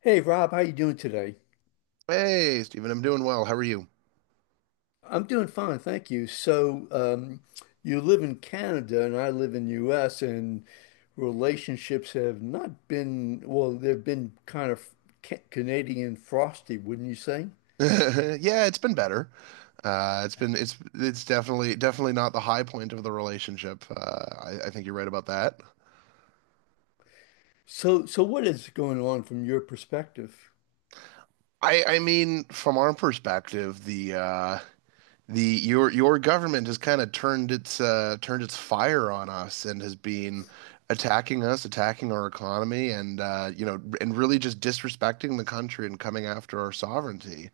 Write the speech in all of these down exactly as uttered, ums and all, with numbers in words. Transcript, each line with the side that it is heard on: left: Hey Rob, how you doing today?
right: Hey, Stephen, I'm doing well. How are you?
left: I'm doing fine, thank you. So, um, you live in Canada and I live in U S, and relationships have not been, well, they've been kind of ca- Canadian frosty, wouldn't you say?
right: Yeah, it's been better. Uh, it's been it's it's definitely definitely not the high point of the relationship. Uh, I, I think you're right about that.
left: So, so what is going on from your perspective?
right: I I mean, from our perspective, the uh, the your your government has kind of turned its uh, turned its fire on us and has been attacking us, attacking our economy, and uh, you know, and really just disrespecting the country and coming after our sovereignty.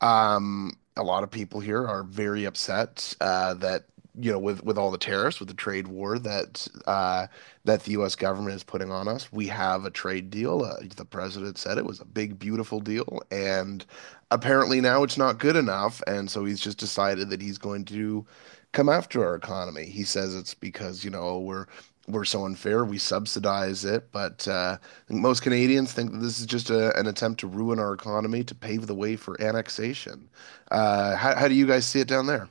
right: Um, a lot of people here are very upset uh, that you know with with all the tariffs, with the trade war that uh, that the U S government is putting on us. We have a trade deal. Uh, the president said it was a big, beautiful deal, and apparently now it's not good enough, and so he's just decided that he's going to come after our economy. He says it's because, you know, we're we're so unfair, we subsidize it, but uh, I think most Canadians think that this is just a, an attempt to ruin our economy to pave the way for annexation. Uh, how, how do you guys see it down there?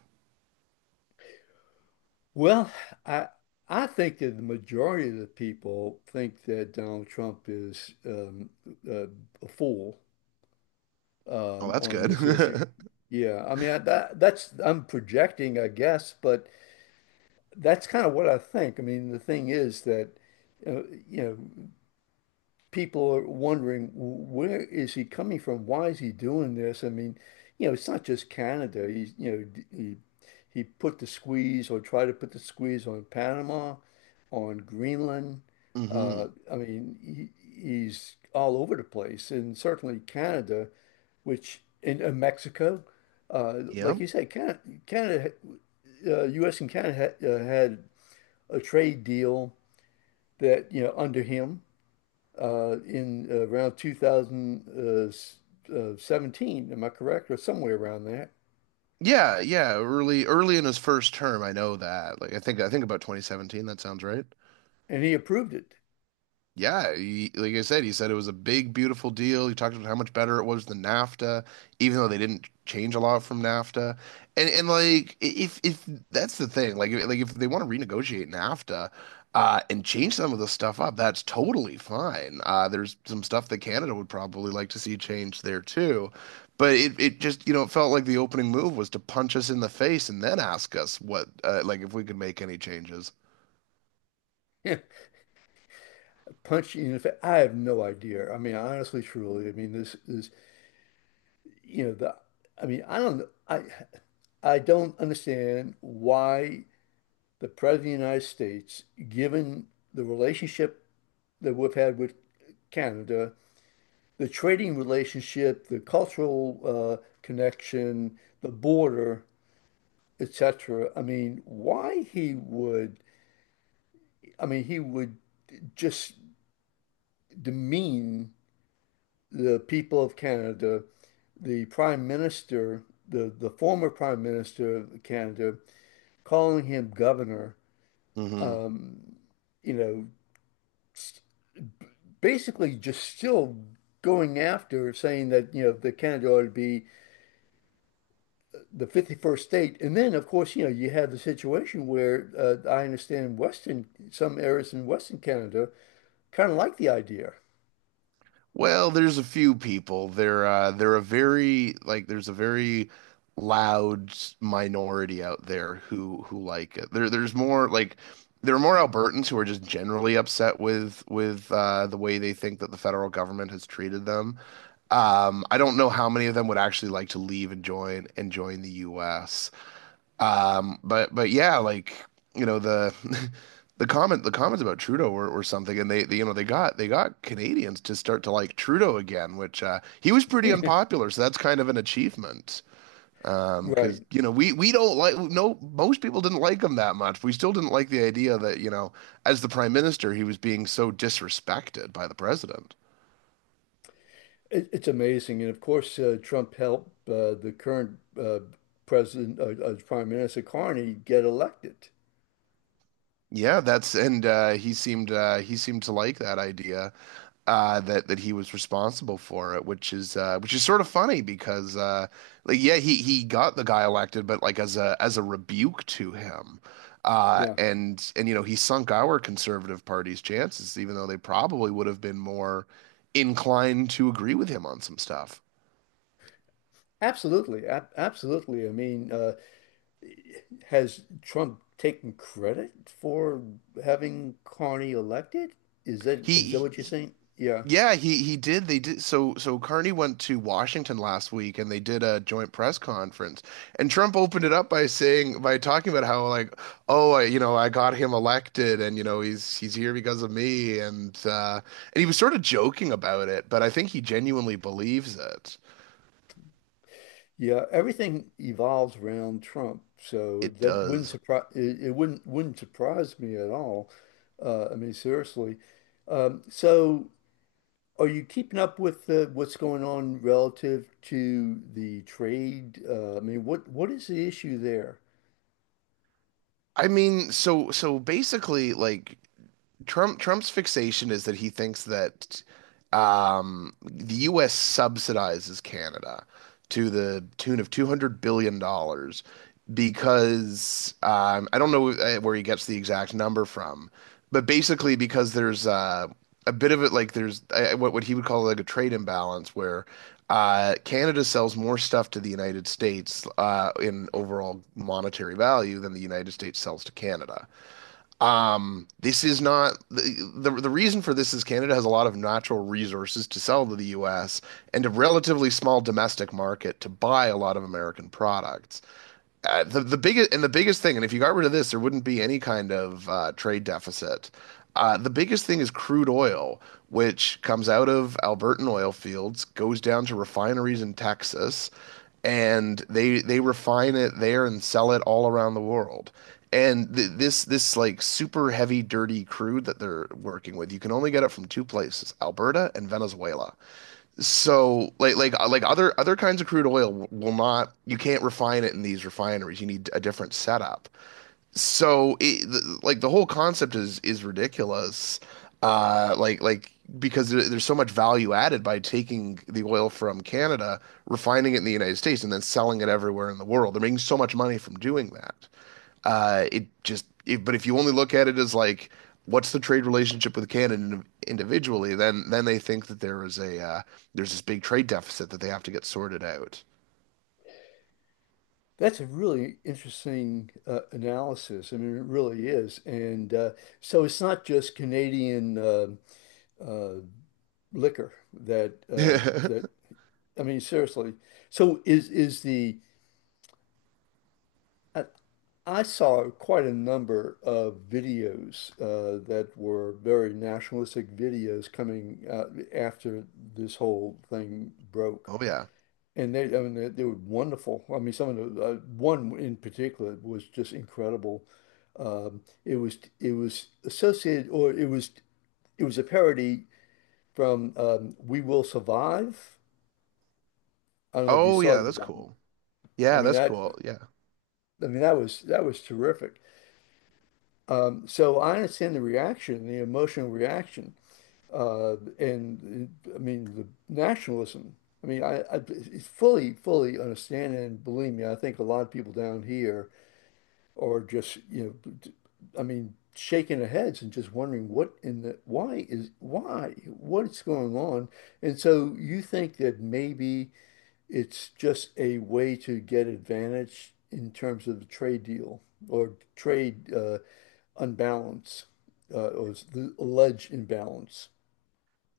left: Well, I I think that the majority of the people think that Donald Trump is um, uh, a fool uh,
right: Oh, that's
left: on
right: good.
left: this issue. Yeah, I mean I, that that's I'm projecting, I guess, but that's kind of what I think. I mean, the thing is that uh, you know people are wondering, where is he coming from? Why is he doing this? I mean, you know, it's not just Canada. He's, you know, d- he he put the squeeze, or tried to put the squeeze, on Panama, on Greenland. Uh,
right: hmm
left: I mean, he, he's all over the place, and certainly Canada which in, uh Mexico, uh, like
right: Yep.
left: you said, Canada, Canada, uh, U S and Canada had, uh, had a trade deal that, you know, under him, uh, in uh, around two thousand seventeen. Am I correct, or somewhere around that?
right: Yeah, yeah. Early, early in his first term, I know that. Like, I think, I think about twenty seventeen. That sounds right.
left: And he approved it.
right: Yeah, he, like I said, he said it was a big, beautiful deal. He talked about how much better it was than NAFTA, even though they didn't change a lot from NAFTA. And and like I- if if that's the thing, like if- like if they want to renegotiate NAFTA uh, and change some of the stuff up, that's totally fine. Uh, there's some stuff that Canada would probably like to see changed there too. But it, it just, you know, it felt like the opening move was to punch us in the face and then ask us what, uh, like if we could make any changes.
left: Yeah, punch you in the fa- I have no idea. I mean, honestly, truly, I mean, this is, you know the. I mean, I don't. I I don't understand why the President of the United States, given the relationship that we've had with Canada, the trading relationship, the cultural uh, connection, the border, et cetera. I mean, why he would, I mean, he would just demean the people of Canada, the Prime Minister, the, the former Prime Minister of Canada, calling him governor, you know, basically just still going after, saying that, you know, the Canada ought to be the fifty-first state. And then, of course, you know, you have the situation where uh, I understand Western, some areas in Western Canada kind of like the idea.
right: Well, there's a few people. They're uh, they're a very like there's a very loud minority out there who who like it. There there's more like there are more Albertans who are just generally upset with with uh, the way they think that the federal government has treated them. Um, I don't know how many of them would actually like to leave and join and join the U S. Um, but but yeah, like you know the the comment the comments about Trudeau or, or something, and they, they you know they got they got Canadians to start to like Trudeau again, which uh, he was pretty unpopular, so that's kind of an achievement. Um, because
left: Right.
right: you know we we don't like no most people didn't like him that much. We still didn't like the idea that you know as the prime minister he was being so disrespected by the president.
left: It, it's amazing. And of course, uh, Trump helped uh, the current uh, president, uh, uh, Prime Minister Carney get elected.
right: Yeah, that's and uh, he seemed uh, he seemed to like that idea. uh that that he was responsible for it, which is uh which is sort of funny because uh like yeah he he got the guy elected, but like as a as a rebuke to him. uh
left: Yeah,
right: and and you know he sunk our conservative party's chances, even though they probably would have been more inclined to agree with him on some stuff.
left: absolutely. Ab Absolutely. I mean, uh, has Trump taken credit for having Carney elected? Is that is that
right: He
left: what you're saying? Yeah.
right: Yeah, he he did. They did. So so Carney went to Washington last week and they did a joint press conference. And Trump opened it up by saying by talking about how like, oh, I, you know, I got him elected and you know, he's he's here because of me, and uh and he was sort of joking about it, but I think he genuinely believes it.
left: Yeah, everything evolves around Trump, so
right: It
left: that wouldn't
right: does.
left: surprise it, it wouldn't wouldn't surprise me at all. Uh, I mean, seriously. Um, so, are you keeping up with uh, what's going on relative to the trade? Uh, I mean, what what is the issue there?
right: I mean, so so basically like Trump Trump's fixation is that he thinks that um, the U S subsidizes Canada to the tune of two hundred billion dollars because um, I don't know uh, where he gets the exact number from, but basically because there's uh, a bit of it like there's uh, what what he would call like a trade imbalance where uh, Canada sells more stuff to the United States uh, in overall monetary value than the United States sells to Canada. Um, this is not the, the the reason for this is Canada has a lot of natural resources to sell to the U S and a relatively small domestic market to buy a lot of American products. Uh, the the biggest and the biggest thing, and if you got rid of this, there wouldn't be any kind of uh, trade deficit. Uh, the biggest thing is crude oil, which comes out of Albertan oil fields, goes down to refineries in Texas, and they they refine it there and sell it all around the world. And th this this like super heavy, dirty crude that they're working with, you can only get it from two places, Alberta and Venezuela. So like like uh, like other other kinds of crude oil w- will not you can't refine it in these refineries. You need a different setup. So it, th- like the whole concept is is ridiculous. Uh like like because there- there's so much value added by taking the oil from Canada, refining it in the United States, and then selling it everywhere in the world. They're making so much money from doing that. Uh, it just, if but If you only look at it as like, what's the trade relationship with Canada individually, then then they think that there is a uh, there's this big trade deficit that they have to get sorted out.
left: That's a really interesting uh, analysis. I mean, it really is. And uh, so it's not just Canadian uh, uh, liquor that uh, that I mean, seriously. So is is the I, I saw quite a number of videos uh, that were very nationalistic videos coming uh, after this whole thing broke.
right: Oh yeah.
left: And they, I mean, they, they were wonderful. I mean, some of the uh, one in particular was just incredible. Um, it was, it was associated, or it was, it was a parody from, um, We Will Survive. I don't know if you
right: Oh
left: saw
right: yeah,
left: that
right: that's
left: one.
right: cool.
left: I
right: Yeah,
left: mean
right: that's
left: that
right: cool. Yeah.
left: I mean that was, that was terrific. Um, so I understand the reaction, the emotional reaction, uh, and I mean the nationalism. I mean I, I fully fully understand, and believe me, I think a lot of people down here or just, you know, I mean, shaking their heads and just wondering what in the why is why what's going on. And so you think that maybe it's just a way to get advantage in terms of the trade deal or trade uh, unbalance uh, or the alleged imbalance.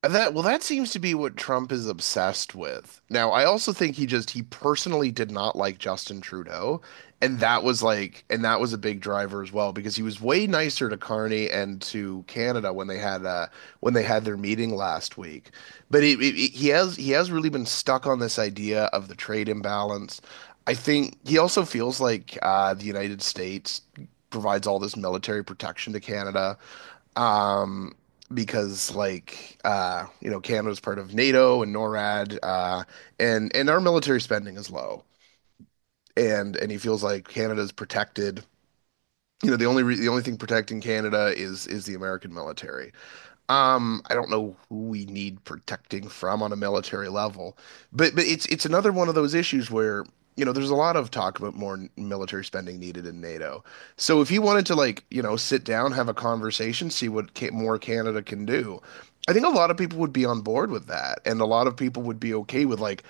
right: That well, that seems to be what Trump is obsessed with. Now, I also think he just he personally did not like Justin Trudeau, and that was like and that was a big driver as well, because he was way nicer to Carney and to Canada when they had uh when they had their meeting last week. But it, it, it- he has he has really been stuck on this idea of the trade imbalance. I think he also feels like uh the United States provides all this military protection to Canada um because like uh you know Canada's part of NATO and NORAD uh and and our military spending is low, and and he feels like Canada's protected, you know the only re the only thing protecting Canada is is the American military. Um, I don't know who we need protecting from on a military level, but but it's it's another one of those issues where, you know, there's a lot of talk about more n- military spending needed in NATO. So if you wanted to like, you know, sit down, have a conversation, see what ca more Canada can do, I think a lot of people would be on board with that, and a lot of people would be okay with like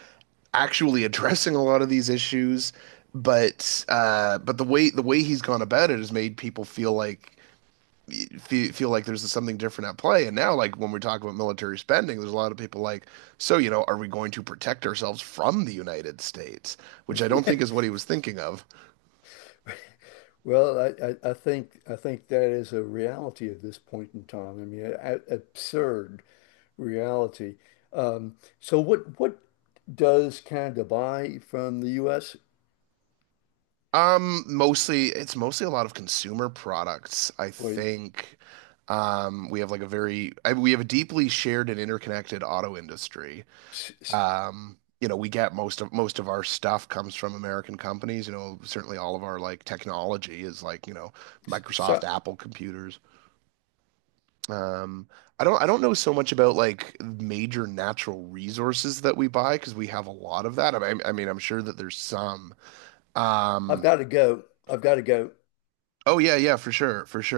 right: actually addressing a lot of these issues, but uh, but the way the way he's gone about it has made people feel like feel, feel like there's something different at play. And now, like when we talk about military spending, there's a lot of people like, so, you know, are we going to protect ourselves from the United States? Which I don't think is what he was thinking of.
left: Well, I, I, I think I think that is a reality at this point in time. I mean, a, a- absurd reality. Um, so what what does Canada buy from the U S?
right: Um, mostly, it's mostly a lot of consumer products, I
left: Wait,
right: think. Um, we have like a very, I, we have a deeply shared and interconnected auto industry.
left: s- s-
right: Um, you know, we get most of most of our stuff comes from American companies. You know, certainly all of our like technology is like, you know,
left: s- so
right: Microsoft, Apple computers. Um, I don't I don't know so much about like major natural resources that we buy because we have a lot of that. I, I mean, I'm sure that there's some.
left: I've
right: Um,
left: got to go. I've got to go.
right: oh yeah, yeah, for sure, for sure.